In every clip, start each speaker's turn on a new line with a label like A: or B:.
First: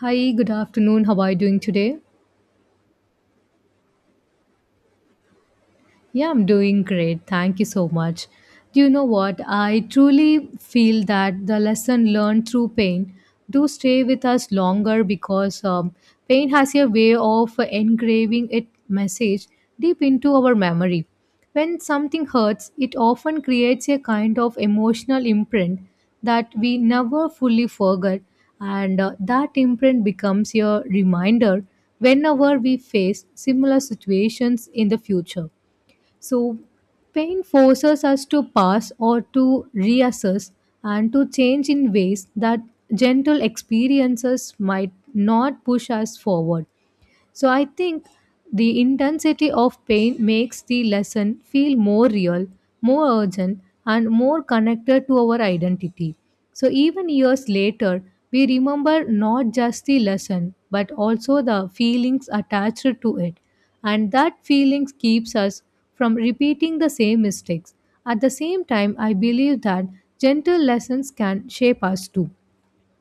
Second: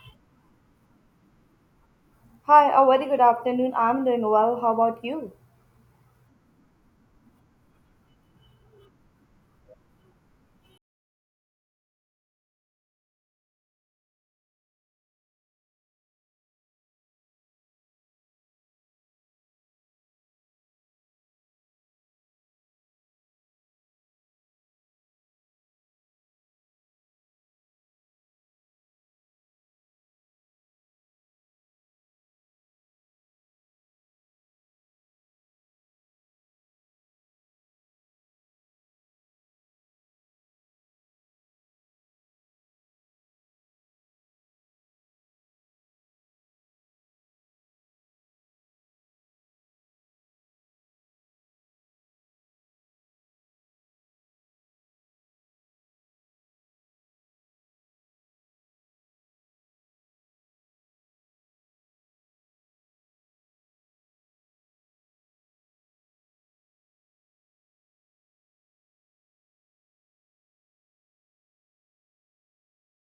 A: Hi, good afternoon. How are you doing today?
B: Hi, a very good afternoon. I'm doing well. How about you?
A: Yeah, I'm doing great. Thank you so much. Do you know what? I truly feel that the lesson learned through pain do stay with us longer because pain has a way of engraving its message deep into our memory. When something hurts, it often creates a kind of emotional imprint that we never fully forget, and that imprint becomes a reminder whenever we face similar situations in the future. So, pain forces us to pause or to reassess and to change in ways that gentle experiences might not push us forward. So I think the intensity of pain makes the lesson feel more real, more urgent, and more connected to our identity. So even years later, we remember not just the lesson but also the feelings attached to it. And that feelings keeps us from repeating the same mistakes. At the same time, I believe that gentle lessons can shape us too,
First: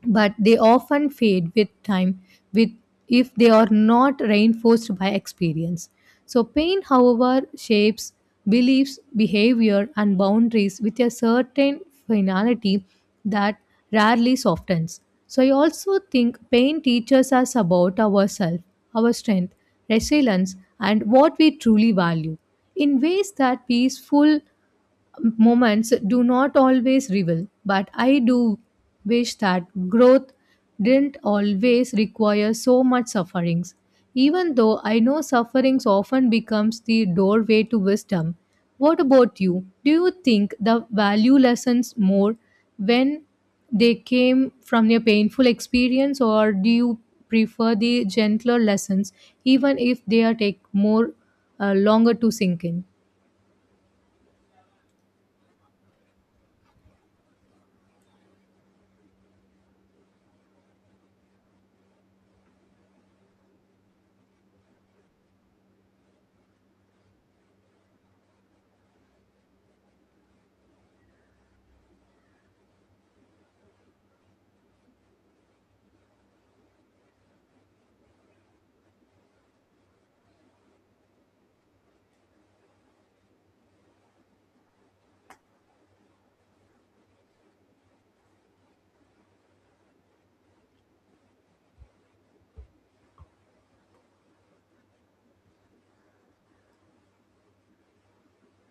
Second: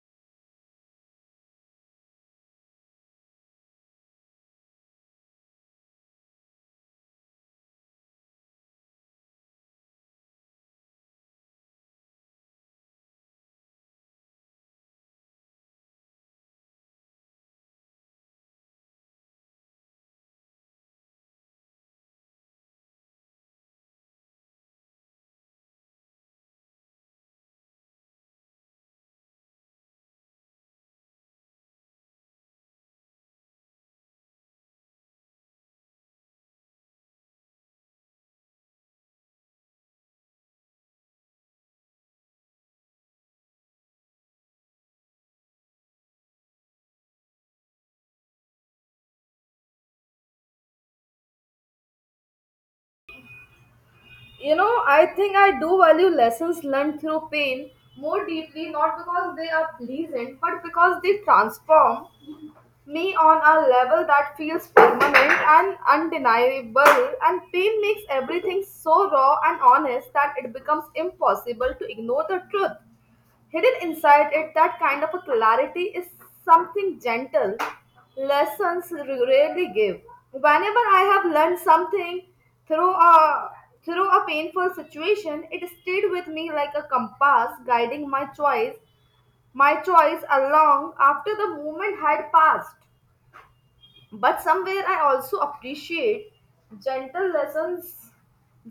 A: but they often fade with time, with, if they are not reinforced by experience. So pain, however, shapes beliefs, behavior and boundaries with a certain finality that rarely softens. So I also think pain teaches us about ourselves, our strength, resilience and what we truly value in ways that peaceful moments do not always reveal, but I do wish that growth didn't always require so much sufferings. Even though I know sufferings often becomes the doorway to wisdom. What about you? Do you think the value lessons more when they came from your painful experience, or do you prefer the gentler lessons even if they are take more longer to sink in?
B: You know, I think I do value lessons learned through pain more deeply, not because they are pleasant, but because they transform me on a level that feels permanent and undeniable. And pain makes everything so raw and honest that it becomes impossible to ignore the truth. Hidden inside it, that kind of a clarity is something gentle, lessons rarely give. Whenever I have learned something through a through a painful situation, it stayed with me like a compass guiding my choice along after the moment had passed, but somewhere I also appreciate gentle lessons.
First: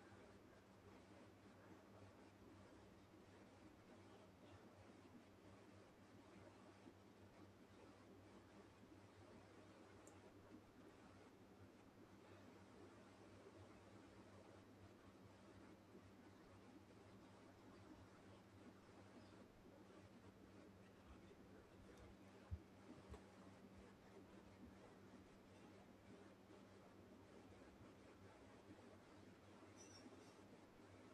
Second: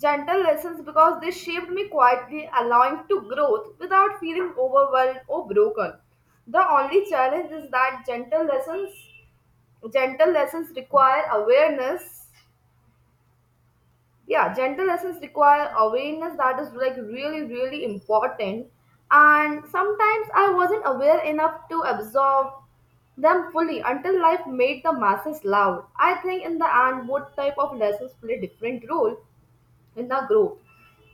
B: Because they shaped me quietly, allowing to growth without feeling overwhelmed or broken. The only challenge is that gentle lessons require awareness. Yeah, gentle lessons require awareness, that is like really, really important. And sometimes I wasn't aware enough to absorb them fully until life made the masses loud. I think in the end, both type of lessons play different role in the growth.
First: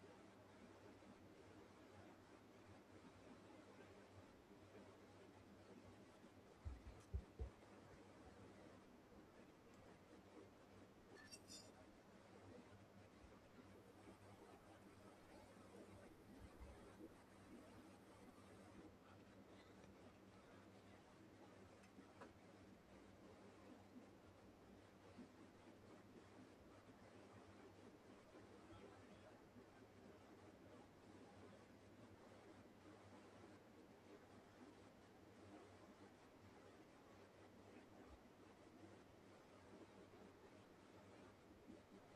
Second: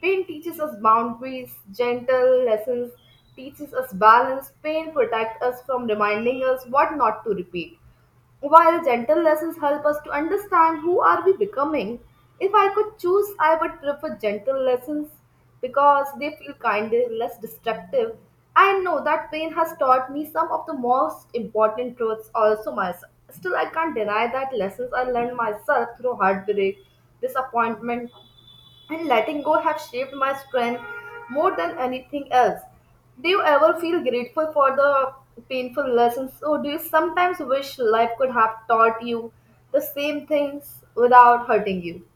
B: Pain teaches us boundaries, gentle lessons teaches us balance. Pain protects us from reminding us what not to repeat, while gentle lessons help us to understand who are we becoming. If I could choose, I would prefer gentle lessons because they feel kinder, less destructive. I know that pain has taught me some of the most important truths also myself. Still, I can't deny that lessons I learned myself through heartbreak, disappointment, and letting go have shaped my strength more than anything else. Do you ever feel grateful for the painful lessons, or do you sometimes wish life could have taught you the same things without hurting you?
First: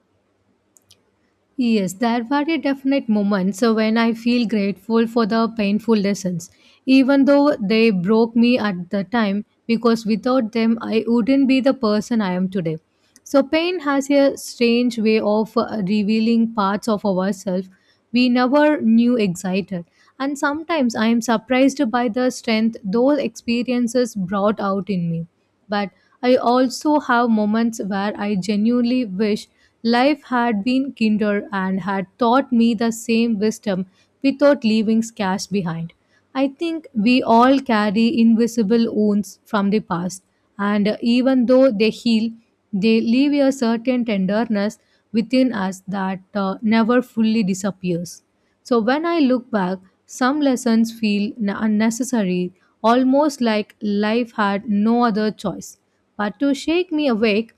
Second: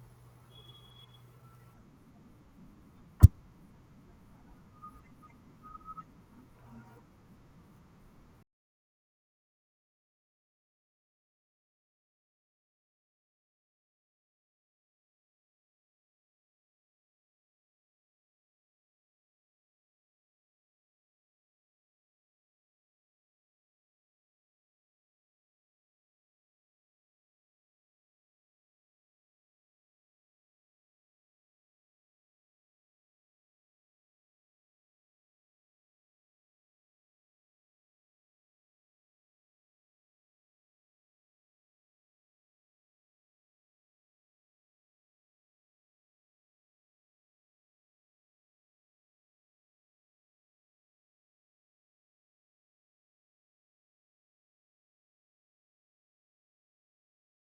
A: Yes, there were a definite moments when I feel grateful for the painful lessons, even though they broke me at the time, because without them, I wouldn't be the person I am today. So, pain has a strange way of revealing parts of ourselves we never knew excited. And sometimes I am surprised by the strength those experiences brought out in me. But I also have moments where I genuinely wish life had been kinder and had taught me the same wisdom without leaving scars behind. I think we all carry invisible wounds from the past, and even though they heal, they leave a certain tenderness within us that never fully disappears. So when I look back, some lessons feel unnecessary, almost like life had no other choice but to shake me awake,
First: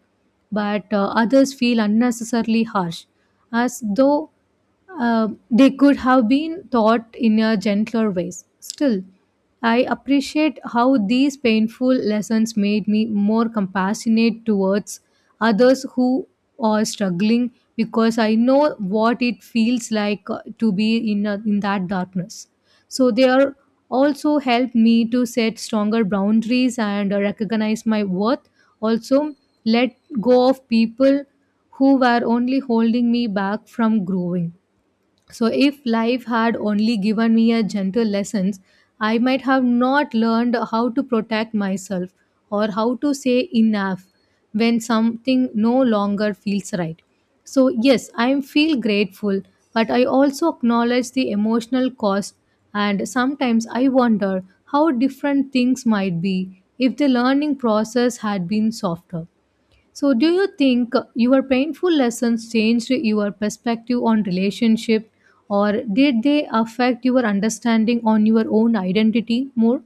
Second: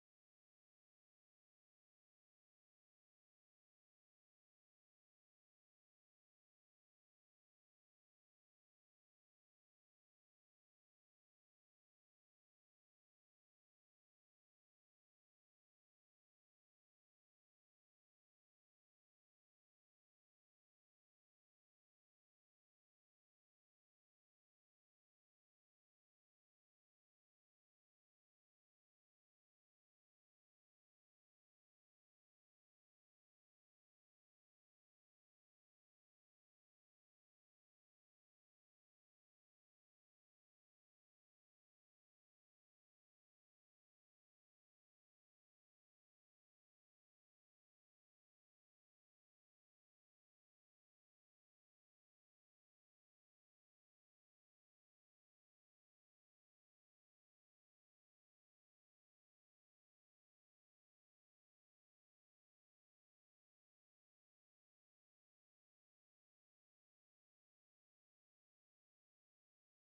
A: but others feel unnecessarily harsh, as though they could have been taught in a gentler ways. Still, I appreciate how these painful lessons made me more compassionate towards others who are struggling because I know what it feels like to be in, a, in that darkness. So they are also helped me to set stronger boundaries and recognize my worth. Also, let go of people who were only holding me back from growing. So, if life had only given me a gentle lessons, I might have not learned how to protect myself or how to say enough when something no longer feels right. So, yes, I feel grateful, but I also acknowledge the emotional cost, and sometimes I wonder how different things might be if the learning process had been softer. So, do you think your painful lessons changed your perspective on relationship, or did they affect your understanding on your own identity more?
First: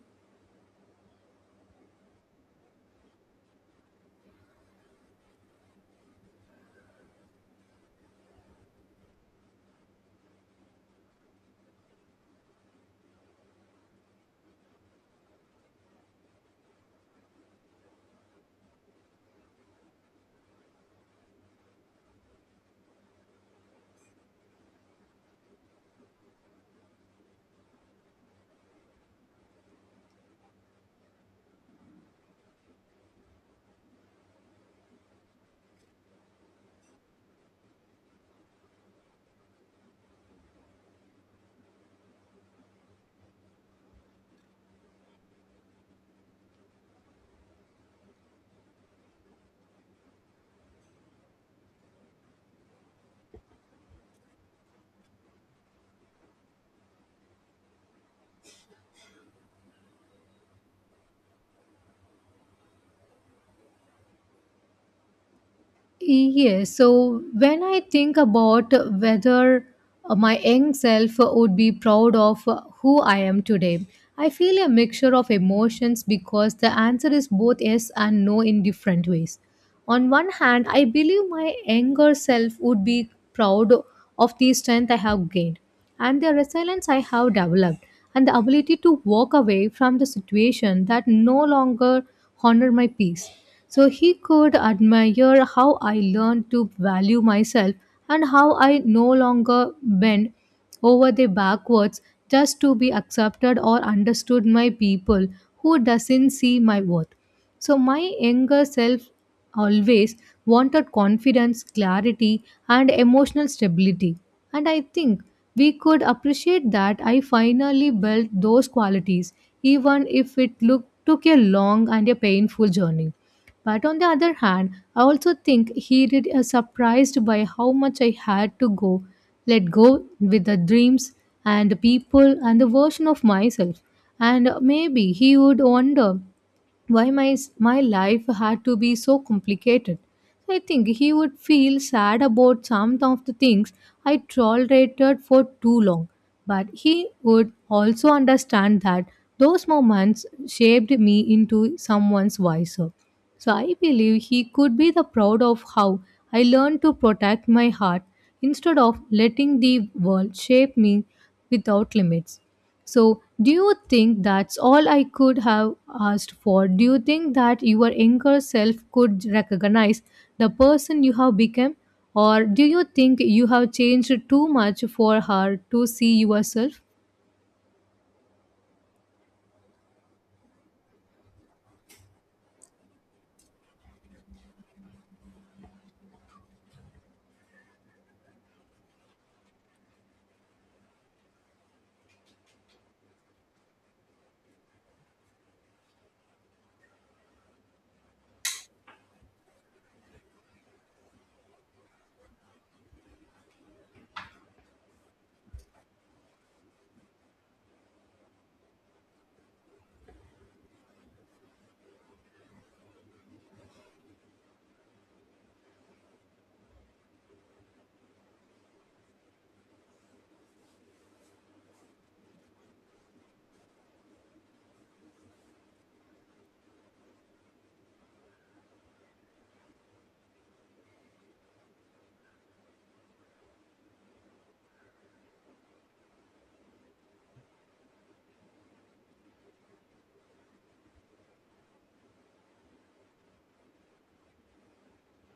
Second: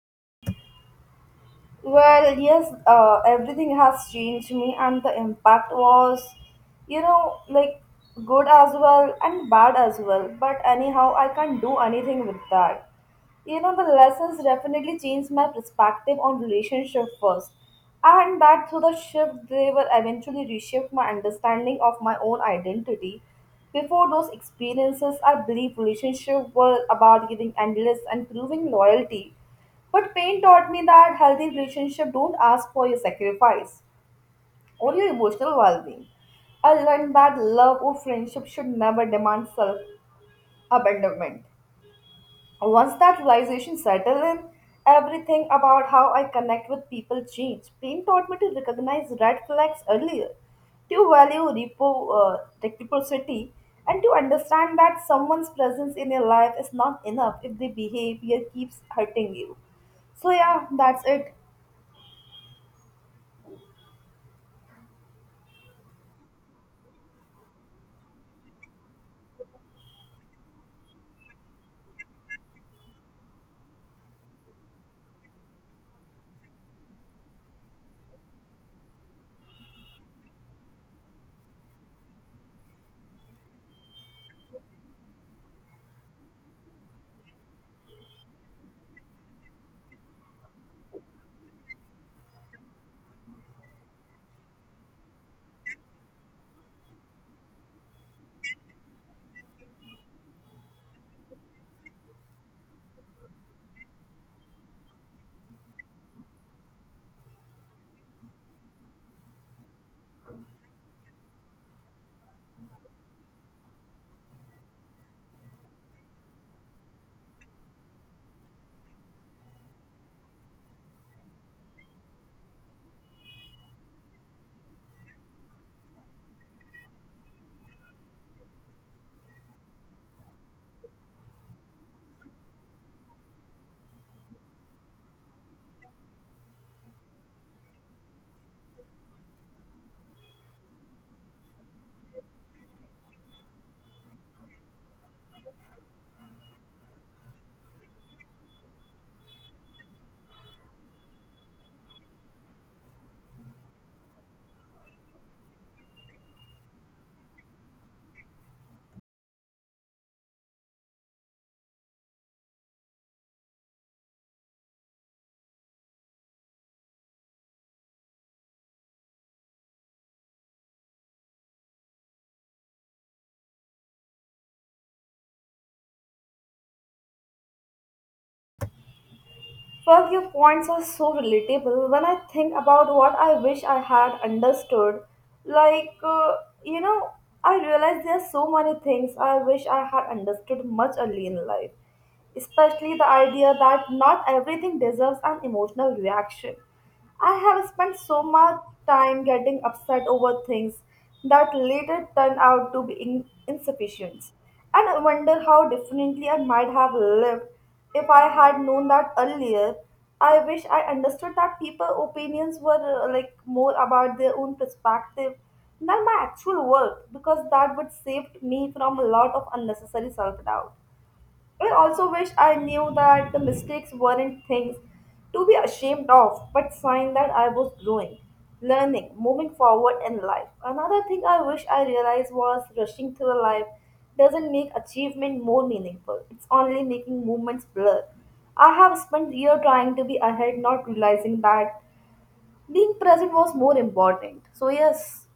B: Well, yes, everything has changed me, and the impact was, you know, like good as well and bad as well. But anyhow, I can't do anything with that. You know, the lessons definitely changed my perspective on relationship first, and that through the shift, they will eventually reshape my understanding of my own identity. Before those experiences, I believe relationships were about giving endless and proving loyalty, but pain taught me that healthy relationships don't ask for your sacrifice or your emotional well being. I learned that love or friendship should never demand self abandonment. Once that realization settled in, everything about how I connect with people changed. Pain taught me to recognize red flags earlier, to value reciprocity, and to understand that someone's presence in your life is not enough if their behavior keeps hurting you. So yeah, that's it.
A: Yes, so when I think about whether my young self would be proud of who I am today, I feel a mixture of emotions because the answer is both yes and no in different ways. On one hand, I believe my younger self would be proud of the strength I have gained and the resilience I have developed and the ability to walk away from the situation that no longer honor my peace. So he could admire how I learned to value myself and how I no longer bend over the backwards just to be accepted or understood by people who doesn't see my worth. So my younger self always wanted confidence, clarity, and emotional stability. And I think we could appreciate that I finally built those qualities, even if it look, took a long and a painful journey. But on the other hand, I also think he did surprised by how much I had to go, let go with the dreams and the people and the version of myself. And maybe he would wonder why my life had to be so complicated. I think he would feel sad about some of the things I tolerated for too long, but he would also understand that those moments shaped me into someone's wiser. So I believe he could be the proud of how I learned to protect my heart instead of letting the world shape me without limits. So, do you think that's all I could have asked for? Do you think that your younger self could recognize the person you have become? Or do you think you have changed too much for her to see yourself?
B: Well, your points are so relatable. When I think about what I wish I had understood, like, uh, you know, I realize there are so many things I wish I had understood much early in life, especially the idea that not everything deserves an emotional reaction. I have spent so much time getting upset over things that later turn out to be insufficient. And I wonder how differently I might have lived if I had known that earlier. I wish I understood that people's opinions were like more about their own perspective than my actual worth, because that would save me from a lot of unnecessary self doubt. I also wish I knew that the mistakes weren't things to be ashamed of, but sign that I was growing, learning, moving forward in life. Another thing I wish I realized was rushing through life doesn't make achievement more meaningful. It's only making movements blur. I have spent year trying to be ahead, not realizing that being present was more important. So yes.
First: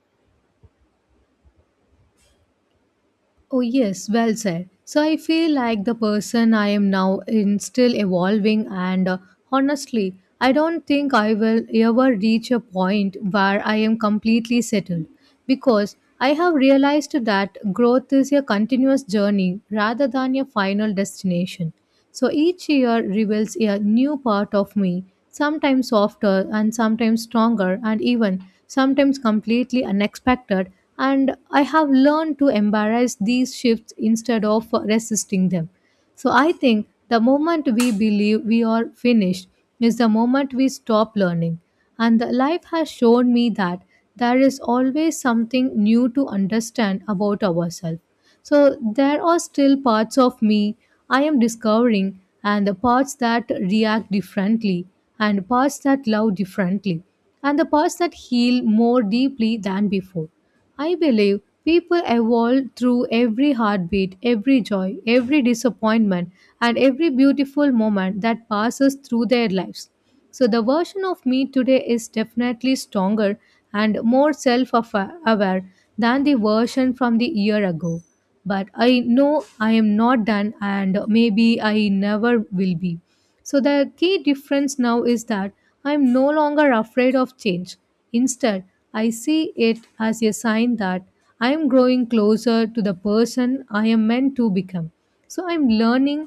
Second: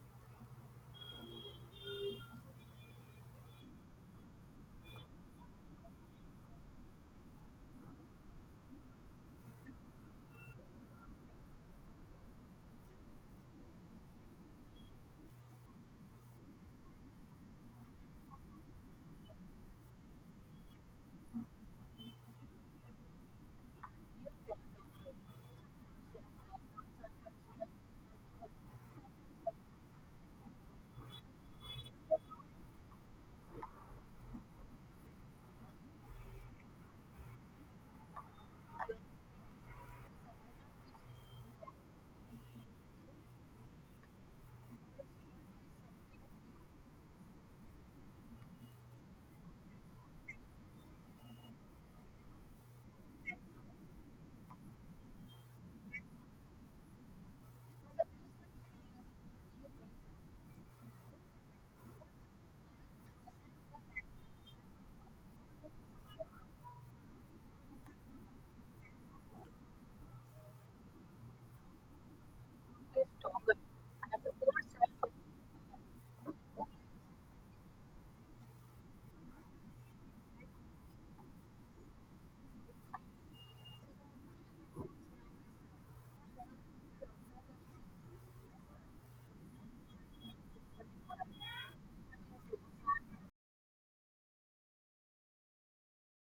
A: Oh, yes, well said. So I feel like the person I am now in still evolving, and honestly, I don't think I will ever reach a point where I am completely settled because I have realized that growth is a continuous journey rather than a final destination. So each year reveals a new part of me, sometimes softer and sometimes stronger, and even sometimes completely unexpected. And I have learned to embrace these shifts instead of resisting them. So I think the moment we believe we are finished is the moment we stop learning. And the life has shown me that there is always something new to understand about ourselves. So there are still parts of me I am discovering, and the parts that react differently, and parts that love differently, and the parts that heal more deeply than before. I believe people evolve through every heartbeat, every joy, every disappointment, and every beautiful moment that passes through their lives. So the version of me today is definitely stronger and more self aware than the version from the year ago. But I know I am not done and maybe I never will be. So the key difference now is that I am no longer afraid of change. Instead, I see it as a sign that I am growing closer to the person I am meant to become. So I'm learning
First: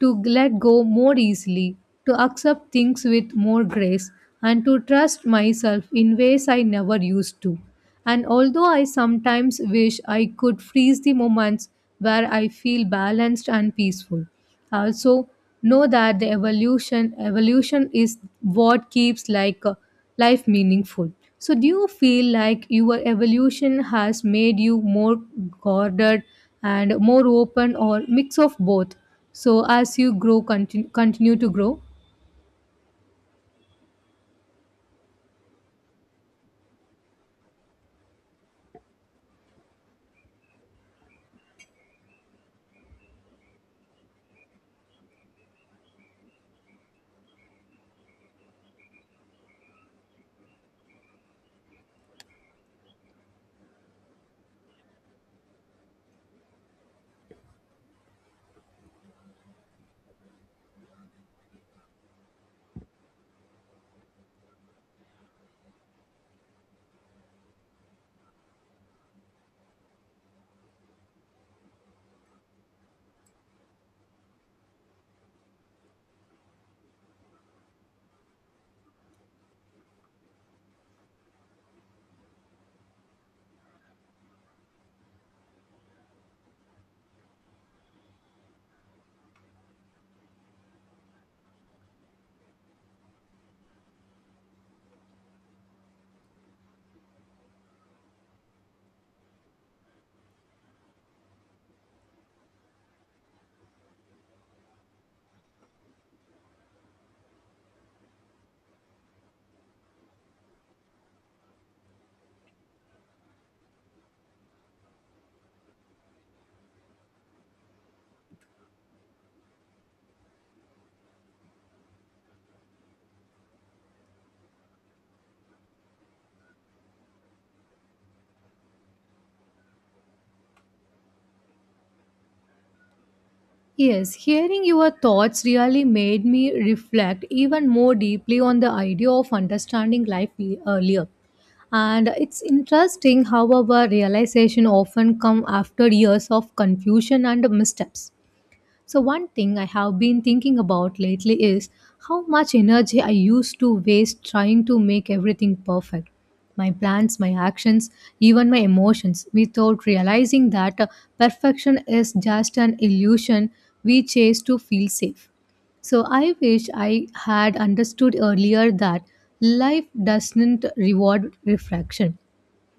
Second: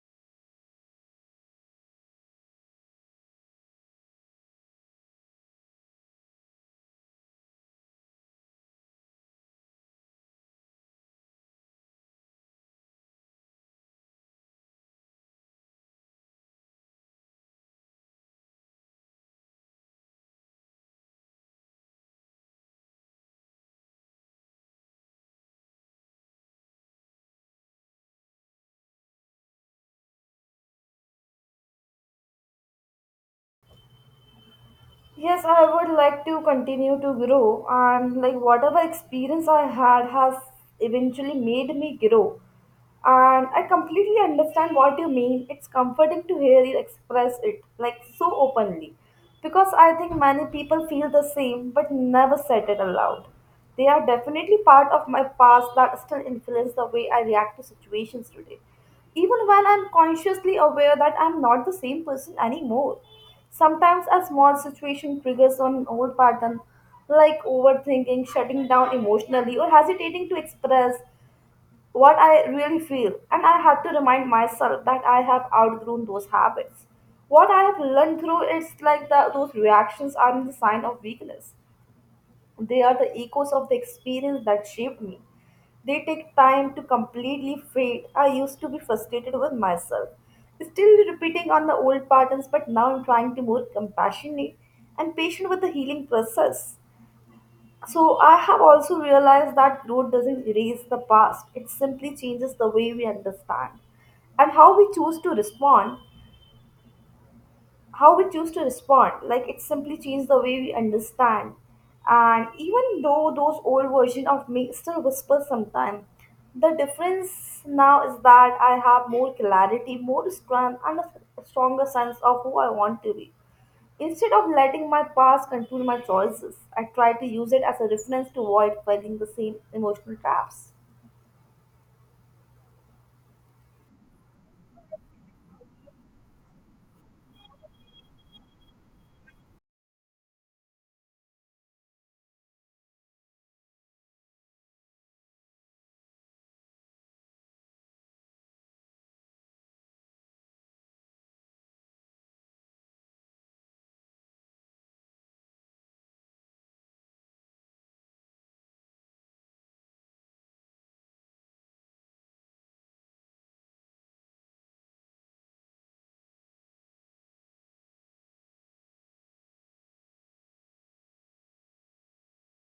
A: to let go more easily, to accept things with more grace, and to trust myself in ways I never used to. And although I sometimes wish I could freeze the moments where I feel balanced and peaceful, I also know that the evolution is what keeps like life meaningful. So do you feel like your evolution has made you more guarded and more open or mix of both so as you grow continue to grow?
B: Yes, I would like to continue to grow, and like whatever experience I had has eventually made me grow. And I completely understand what you mean. It's comforting to hear you express it like so openly because I think many people feel the same but never said it aloud. They are definitely part of my past that still influence the way I react to situations today, even when I'm consciously aware that I'm not the same person anymore. Sometimes a small situation triggers an old pattern like overthinking, shutting down emotionally, or hesitating to express what I really feel. And I had to remind myself that I have outgrown those habits. What I have learned through it's like that those reactions are the sign of weakness, they are the echoes of the experience that shaped me. They take time to completely fade. I used to be frustrated with myself, still repeating on the old patterns, but now I'm trying to be more compassionate and patient with the healing process. So I have also realized that growth doesn't erase the past. It simply changes the way we understand and how we choose to respond. How we choose to respond like it simply changed the way we understand and Even though those old version of me still whispers sometimes, the difference now is that I have more clarity, more strength, and a stronger sense of who I want to be. Instead of letting my past control my choices, I try to use it as a reference to avoid falling the same emotional traps.
A: Yes, hearing your thoughts really made me reflect even more deeply on the idea of understanding life earlier, and it's interesting how our realization often come after years of confusion and missteps. So, one thing I have been thinking about lately is how much energy I used to waste trying to make everything perfect. My plans, my actions, even my emotions, without realizing that perfection is just an illusion we chase to feel safe. So I wish I had understood earlier that life doesn't reward reflection.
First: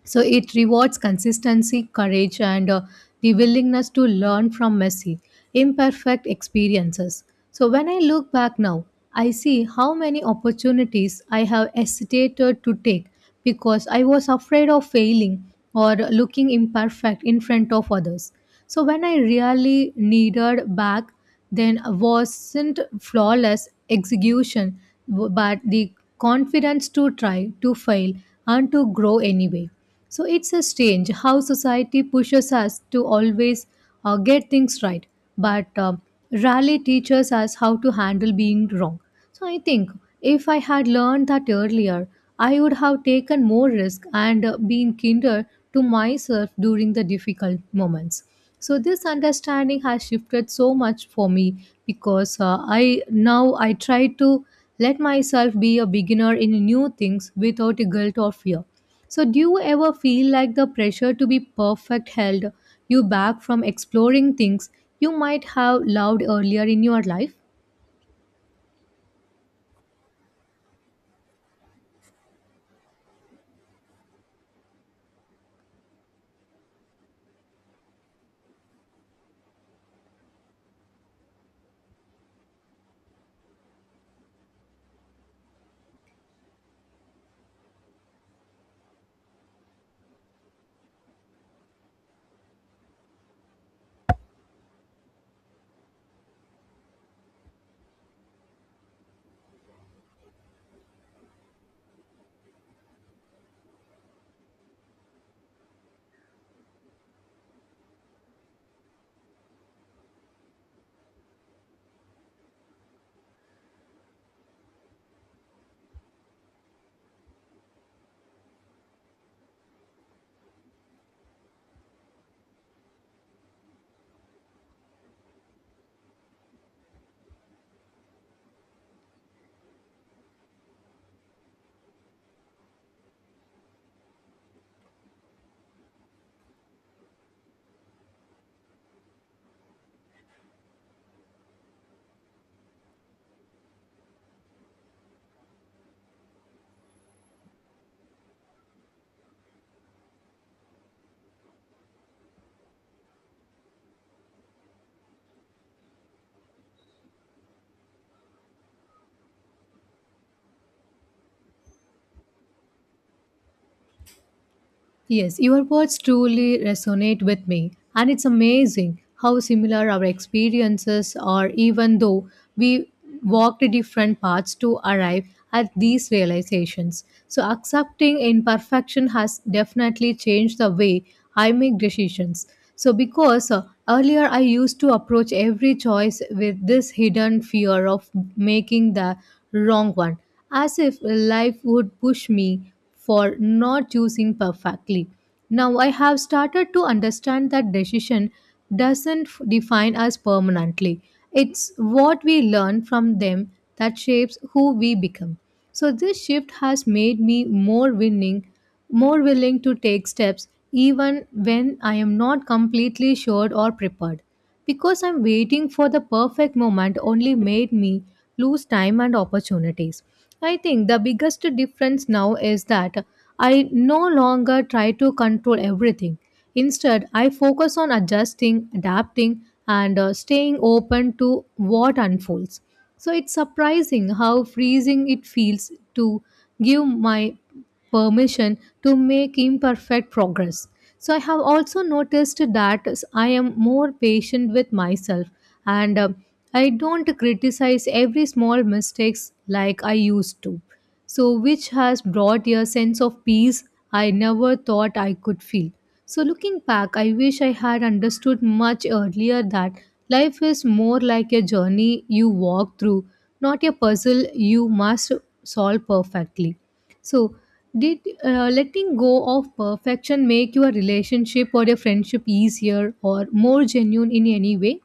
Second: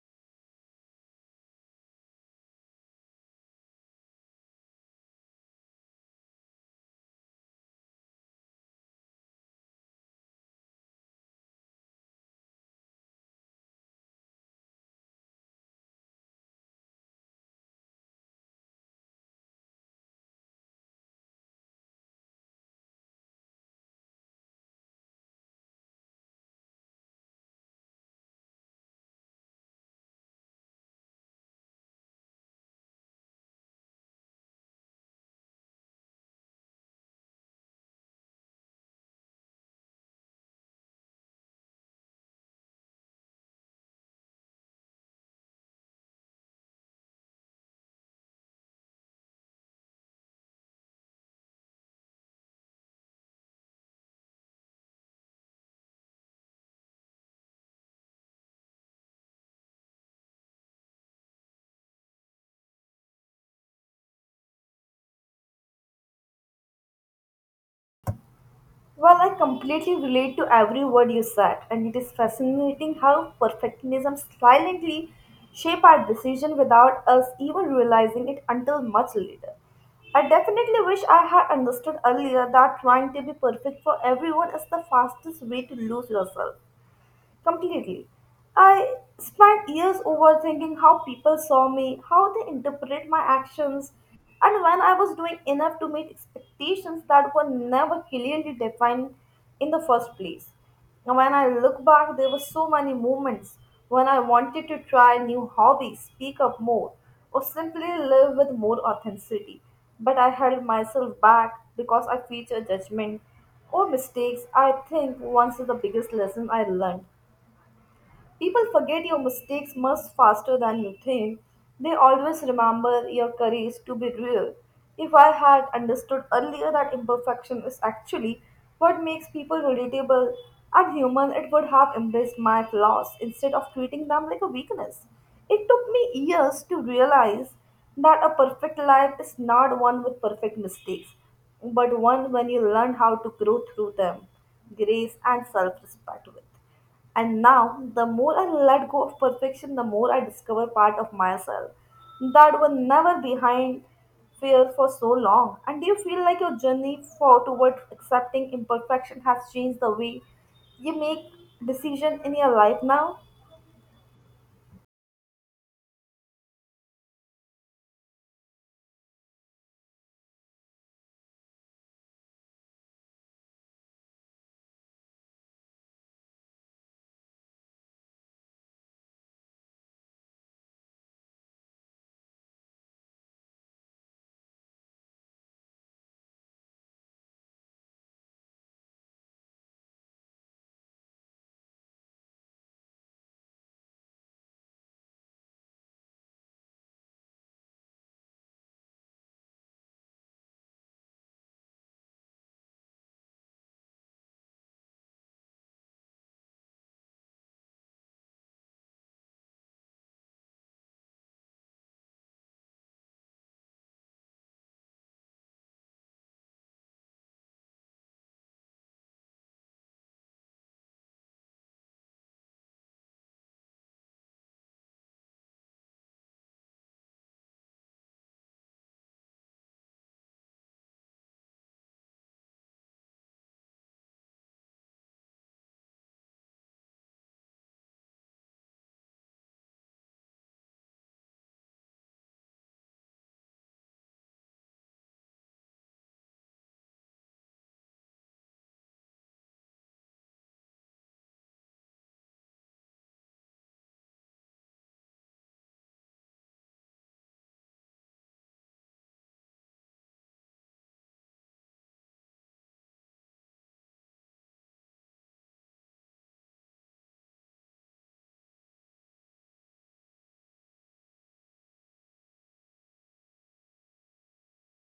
A: So it rewards consistency, courage, and the willingness to learn from messy, imperfect experiences. So when I look back now, I see how many opportunities I have hesitated to take because I was afraid of failing or looking imperfect in front of others. So when I really needed back then wasn't flawless execution, but the confidence to try, to fail, and to grow anyway. So it's a strange how society pushes us to always get things right, but rarely teaches us how to handle being wrong. So I think if I had learned that earlier, I would have taken more risk and been kinder to myself during the difficult moments. So this understanding has shifted so much for me because I now I try to let myself be a beginner in new things without guilt or fear. So do you ever feel like the pressure to be perfect held you back from exploring things you might have loved earlier in your life?
B: Well, I completely relate to every word you said, and it is fascinating how perfectionism silently shape our decision without us even realizing it until much later. I definitely wish I had understood earlier that trying to be perfect for everyone is the fastest way to lose yourself completely. I spent years overthinking how people saw me, how they interpret my actions, and when I was doing enough to meet expectations that were never clearly defined in the first place. Now, when I look back, there were so many moments when I wanted to try new hobbies, speak up more, or simply live with more authenticity. But I held myself back because I feared judgment or mistakes. I think once is the biggest lesson I learned. People forget your mistakes much faster than you think. They always remember your courage to be real. If I had understood earlier that imperfection is actually what makes people relatable and human, it would have embraced my flaws instead of treating them like a weakness. It took me years to realize that a perfect life is not one with perfect mistakes, but one when you learn how to grow through them, grace and self respect with. And now, the more I let go of perfection, the more I discover part of myself that were never behind fear for so long. And do you feel like your journey for towards accepting imperfection has changed the way you make decision in your life now?
A: Yes, your words truly resonate with me, and it's amazing how similar our experiences are, even though we walked different paths to arrive at these realizations. So, accepting imperfection has definitely changed the way I make decisions. So, because earlier I used to approach every choice with this hidden fear of making the wrong one, as if life would push me for not choosing perfectly. Now I have started to understand that decision doesn't f- define us permanently. It's what we learn from them that shapes who we become. So this shift has made me more willing to take steps even when I am not completely sure or prepared because I'm waiting for the perfect moment only made me lose time and opportunities. I think the biggest difference now is that I no longer try to control everything. Instead, I focus on adjusting, adapting, and staying open to what unfolds. So it's surprising how freezing it feels to give my permission to make imperfect progress. So I have also noticed that I am more patient with myself and I don't criticize every small mistakes like I used to. So which has brought a sense of peace I never thought I could feel. So looking back, I wish I had understood much earlier that life is more like a journey you walk through, not a puzzle you must solve perfectly. So, did letting go of perfection make your relationship or your friendship easier or more genuine in any way?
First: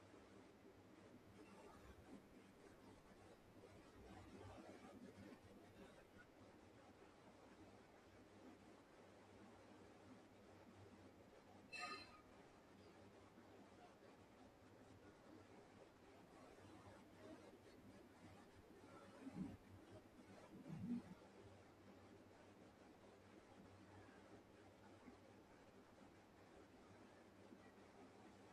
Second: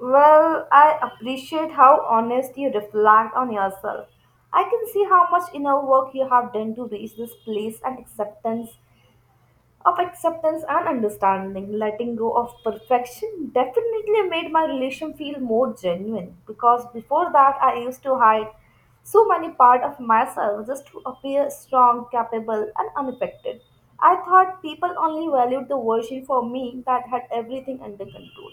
B: Well, I appreciate how honest you reflect on yourself. I can see how much inner work you have done to reach this place and acceptance of acceptance and understanding. Letting go of perfection definitely made my relation feel more genuine, because before that I used to hide so many parts of myself just to appear strong, capable, and unaffected. I thought people only valued the version for me that had everything under control.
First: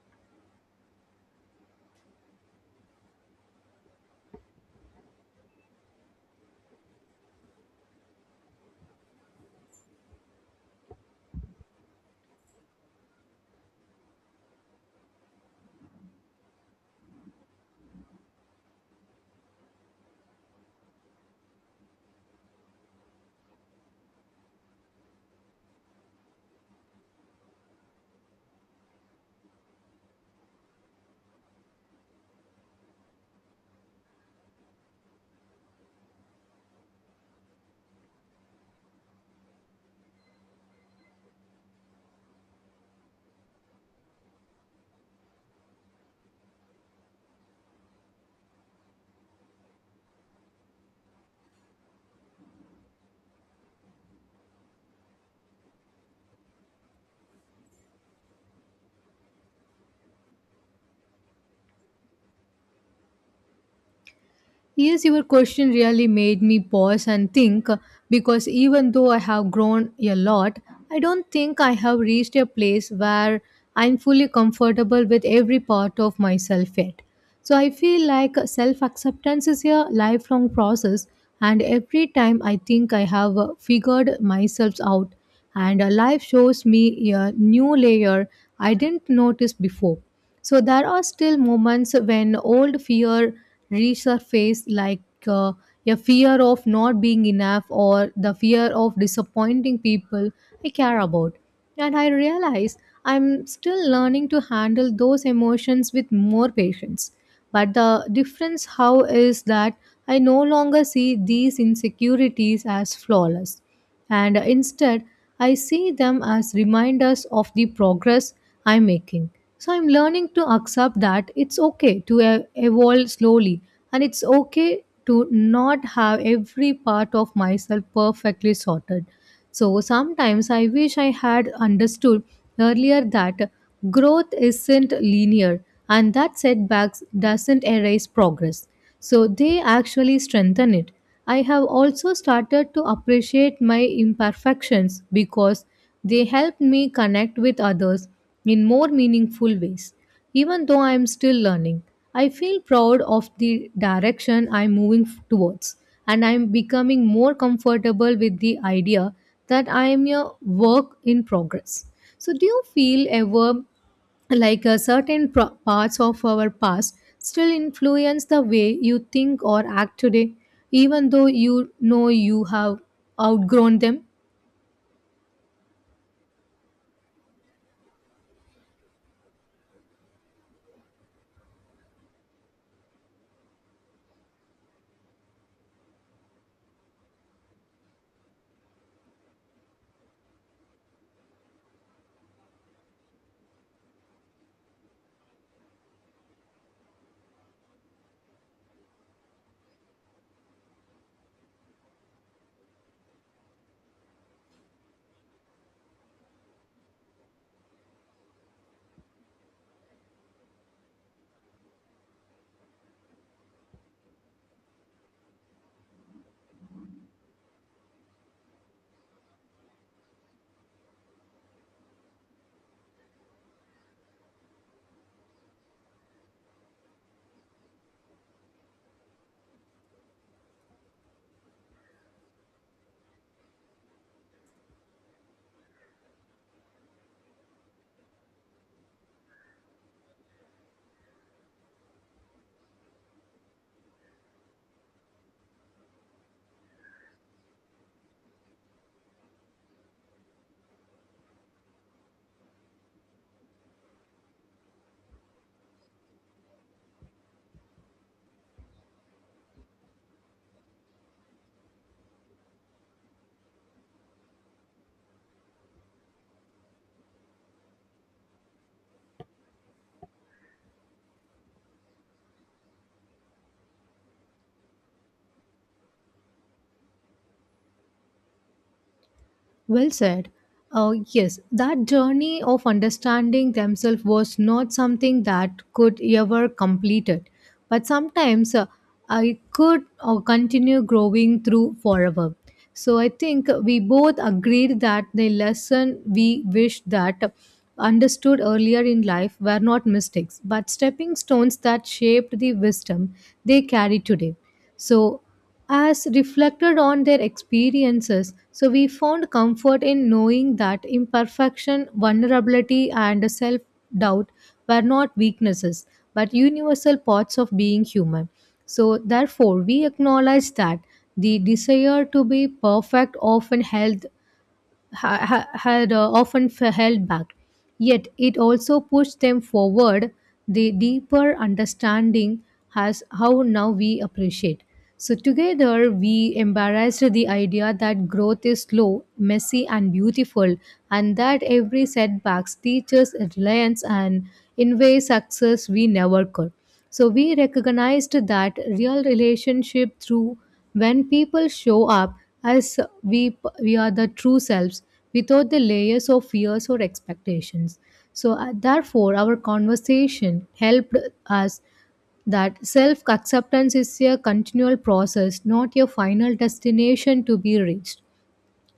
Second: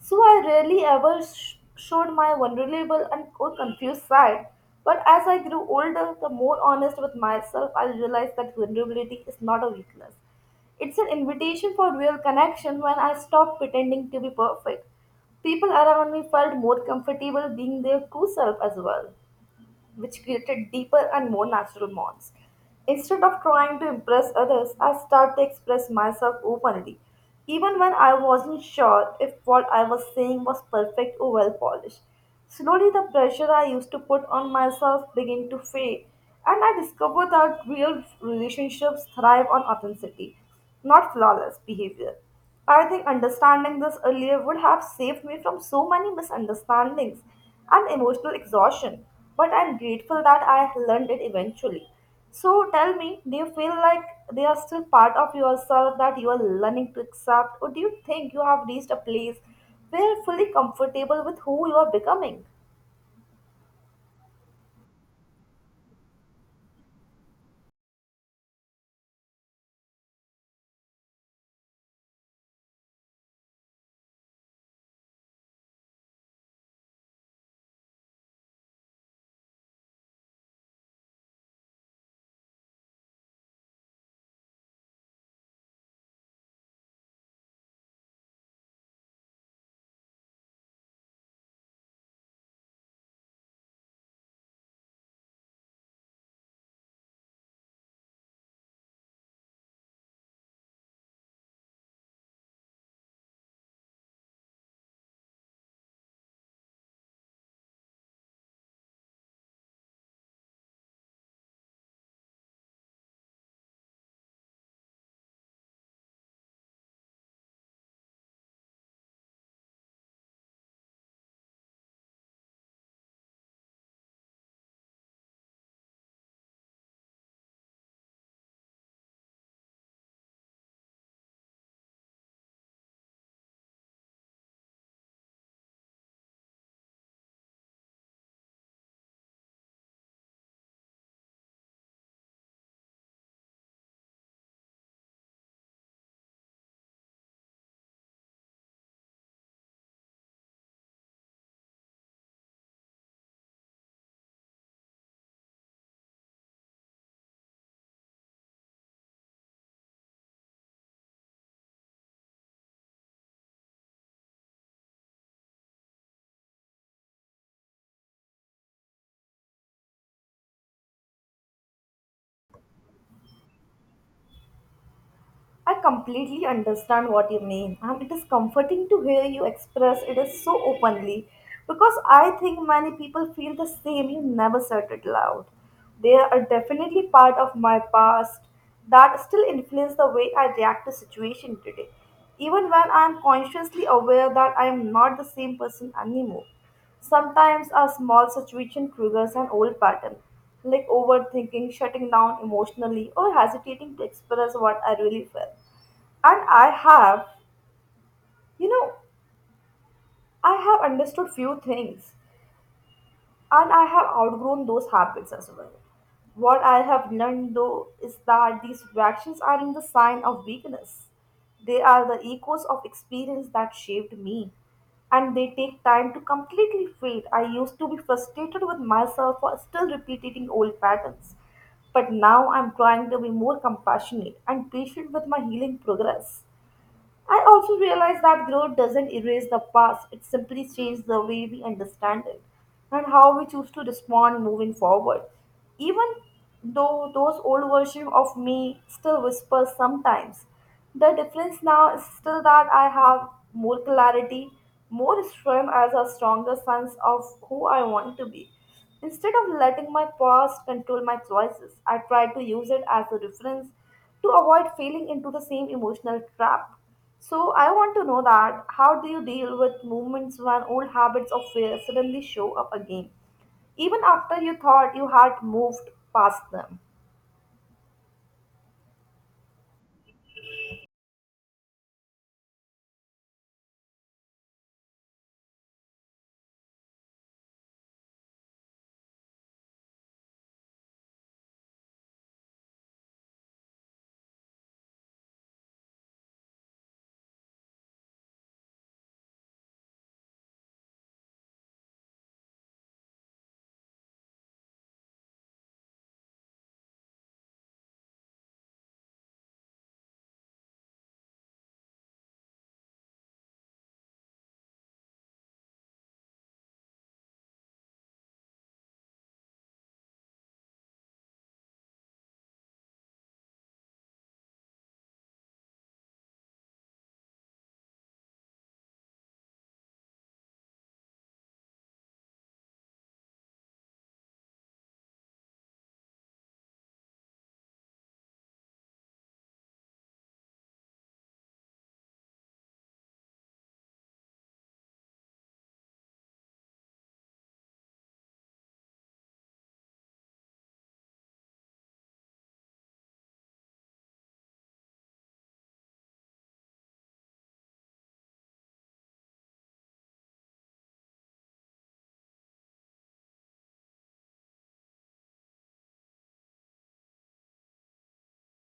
B: So I rarely ever showed my vulnerable and or confused side. But as I grew older, the more honest with myself, I realized that vulnerability is not a weakness. It's an invitation for real connection when I stopped pretending to be perfect. People around me felt more comfortable being their true self as well, which created deeper and more natural bonds. Instead of trying to impress others, I started to express myself openly, even when I wasn't sure if what I was saying was perfect or well polished. Slowly, the pressure I used to put on myself began to fade, and I discovered that real relationships thrive on authenticity, not flawless behavior. I think understanding this earlier would have saved me from so many misunderstandings and emotional exhaustion, but I'm grateful that I learned it eventually. So tell me, do you feel like they are still part of yourself that you are learning to accept, or do you think you have reached a place where you're fully comfortable with who you are becoming?
A: Yes, your question really made me pause and think because even though I have grown a lot, I don't think I have reached a place where I'm fully comfortable with every part of myself yet. So I feel like self acceptance is a lifelong process, and every time I think I have figured myself out, and life shows me a new layer I didn't notice before. So there are still moments when old fear resurface, like uh, a fear of not being enough or the fear of disappointing people I care about. And I realize I'm still learning to handle those emotions with more patience. But the difference how is that I no longer see these insecurities as flawless and instead I see them as reminders of the progress I'm making. So I'm learning to accept that it's okay to evolve slowly and it's okay to not have every part of myself perfectly sorted. So sometimes I wish I had understood earlier that growth isn't linear and that setbacks doesn't erase progress. So they actually strengthen it. I have also started to appreciate my imperfections because they help me connect with others in more meaningful ways. Even though I am still learning, I feel proud of the direction I'm moving towards and I'm becoming more comfortable with the idea that I am a work in progress. So, do you feel ever like a certain parts of our past still influence the way you think or act today, even though you know you have outgrown them?
B: I completely understand what you mean, and it is comforting to hear you express it is so openly because I think many people feel the same. You never said it loud. They are definitely part of my past that still influence the way I react to situation today, even when I am consciously aware that I am not the same person anymore. Sometimes a small situation triggers an old pattern like overthinking, shutting down emotionally, or hesitating to express what I really feel. And I have, you know, I have understood few things, and I have outgrown those habits as well. What I have learned though is that these reactions aren't the sign of weakness. They are the echoes of experience that shaped me, and they take time to completely fade. I used to be frustrated with myself for still repeating old patterns, but now I'm trying to be more compassionate and patient with my healing progress. I also realize that growth doesn't erase the past, it simply changes the way we understand it and how we choose to respond moving forward. Even though those old versions of me still whisper sometimes, the difference now is still that I have more clarity, more strength as a stronger sense of who I want to be. Instead of letting my past control my choices, I try to use it as a reference to avoid falling into the same emotional trap. So I want to know that how do you deal with moments when old habits of fear suddenly show up again, even after you thought you had moved past them?
A: Well said. Yes, that journey of understanding themselves was not something that could ever complete it. But sometimes I could continue growing through forever. So I think we both agreed that the lesson we wish that understood earlier in life were not mistakes, but stepping stones that shaped the wisdom they carry today. So, as reflected on their experiences, so we found comfort in knowing that imperfection, vulnerability, and self doubt were not weaknesses but universal parts of being human. So, therefore, we acknowledge that the desire to be perfect often held had often held back. Yet it also pushed them forward the deeper understanding has how now we appreciate. So together we embraced the idea that growth is slow, messy and beautiful and that every setbacks teaches reliance and in ways success we never could. So we recognized that real relationship through when people show up as we are the true selves without the layers of fears or expectations. So therefore, our conversation helped us that self acceptance is a continual process, not a final destination to be reached.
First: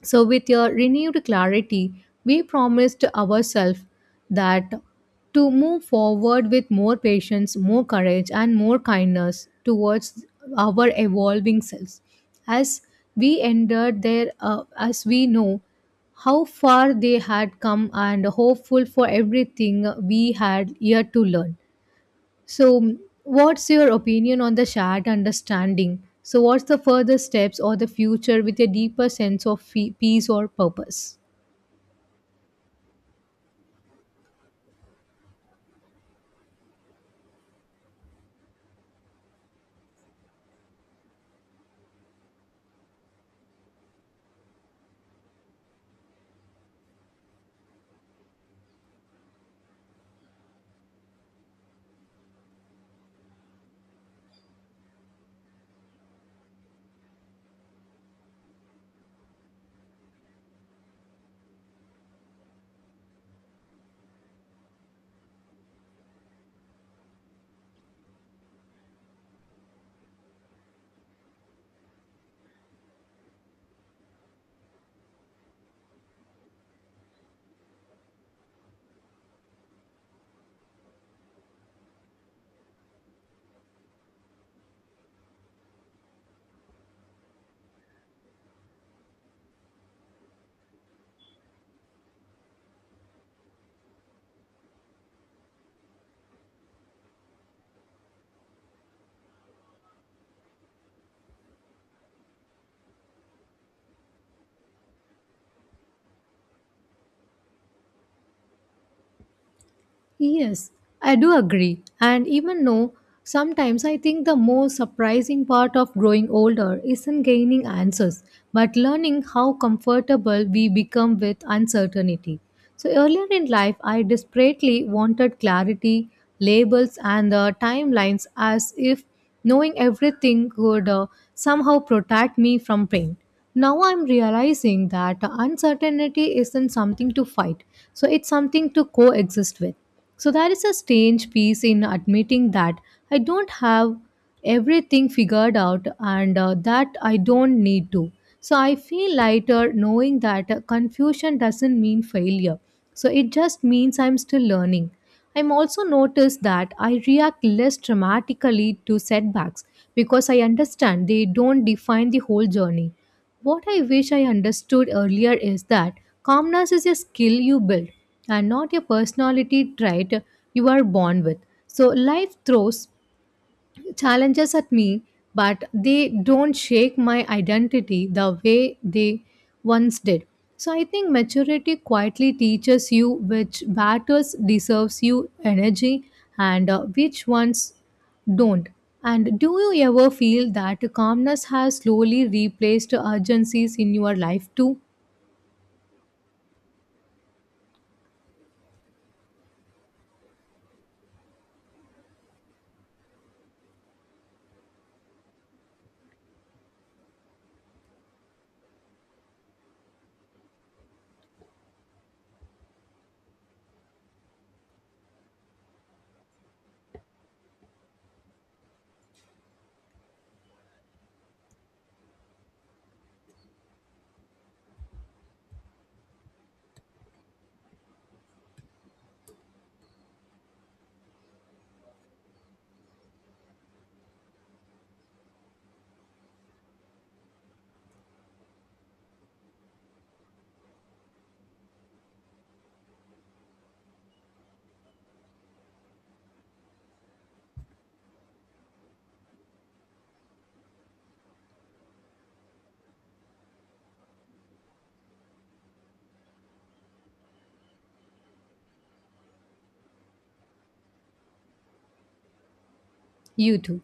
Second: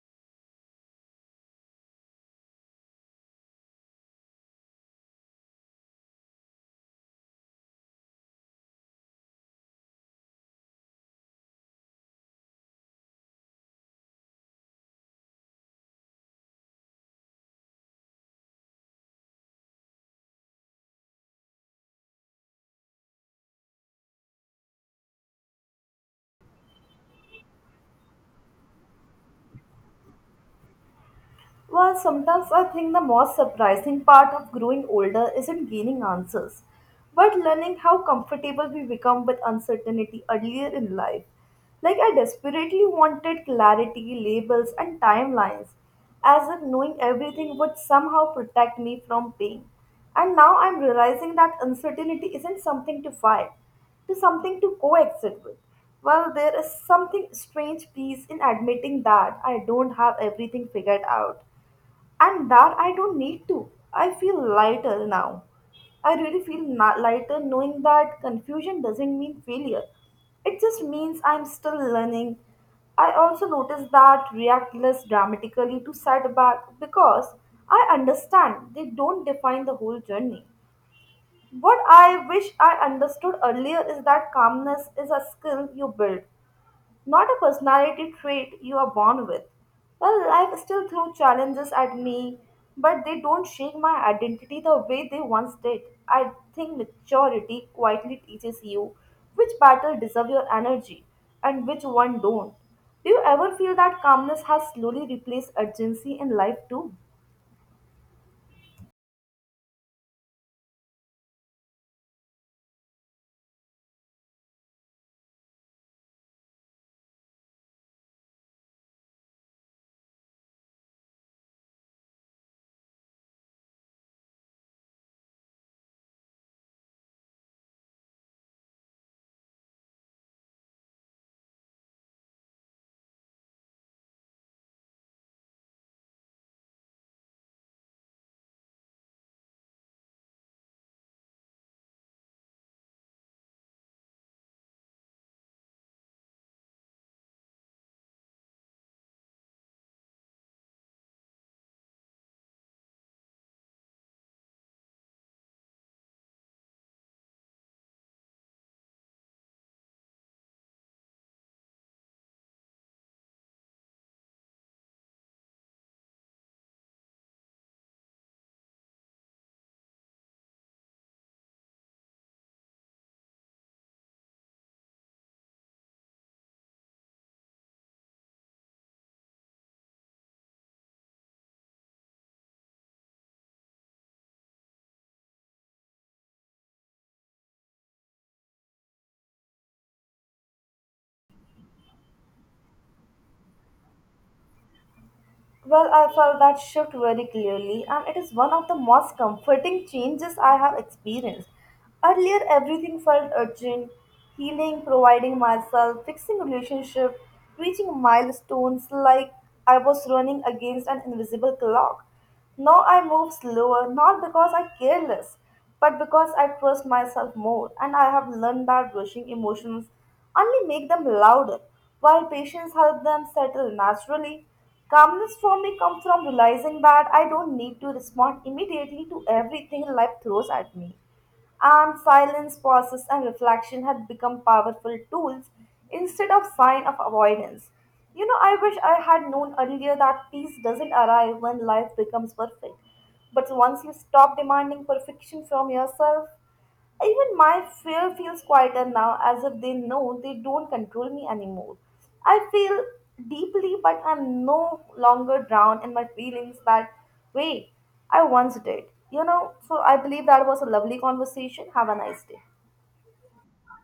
A: So, with your renewed clarity, we promised ourselves that to move forward with more patience, more courage, and more kindness towards our evolving selves. As we entered there, as we know how far they had come and hopeful for everything we had yet to learn. So, what's your opinion on the shared understanding? So, what's the further steps or the future with a deeper sense of peace or purpose?
B: Well, sometimes I think the most surprising part of growing older isn't gaining answers, but learning how comfortable we become with uncertainty earlier in life. Like, I desperately wanted clarity, labels, and timelines, as if knowing everything would somehow protect me from pain. And now I'm realizing that uncertainty isn't something to fight, to something to coexist with. Well, there is something strange peace in admitting that I don't have everything figured out and that I don't need to. I feel lighter now. I really feel lighter knowing that confusion doesn't mean failure. It just means I'm still learning. I also notice that react less dramatically to setback because I understand they don't define the whole journey. What I wish I understood earlier is that calmness is a skill you build, not a personality trait you are born with. Well, life still throws challenges at me, but they don't shake my identity the way they once did. I think maturity quietly teaches you which battle deserve your energy and which one don't. Do you ever feel that calmness has slowly replaced urgency in life too?
A: Yes, I do agree. And even though sometimes I think the most surprising part of growing older isn't gaining answers, but learning how comfortable we become with uncertainty. So earlier in life, I desperately wanted clarity, labels, and the timelines as if knowing everything could somehow protect me from pain. Now I'm realizing that uncertainty isn't something to fight, so it's something to coexist with. So there is a strange peace in admitting that I don't have everything figured out and that I don't need to. So I feel lighter knowing that confusion doesn't mean failure. So it just means I'm still learning. I'm also noticed that I react less dramatically to setbacks because I understand they don't define the whole journey. What I wish I understood earlier is that calmness is a skill you build and not a personality trait you are born with. So life throws challenges at me, but they don't shake my identity the way they once did. So I think maturity quietly teaches you which battles deserves you energy and which ones don't. And do you ever feel that calmness has slowly replaced urgencies in your life too?
B: Well, I felt that shift very clearly, and it is one of the most comforting changes I have experienced. Earlier, everything felt urgent, healing, providing myself, fixing relationship, reaching milestones like I was running against an invisible clock. Now I move slower, not because I care less, but because I trust myself more, and I have learned that rushing emotions only make them louder, while patience helps them settle naturally. Calmness for me comes from realizing that I don't need to respond immediately to everything life throws at me, and silence, pauses, and reflection had become powerful tools instead of sign of avoidance. You know, I wish I had known earlier that peace doesn't arrive when life becomes perfect, but once you stop demanding perfection from yourself, even my fear feels quieter now, as if they know they don't control me anymore. I feel deeply, but I'm no longer drowned in my feelings that way I once did. You know, so I believe that was a lovely conversation. Have a nice day.
A: You too.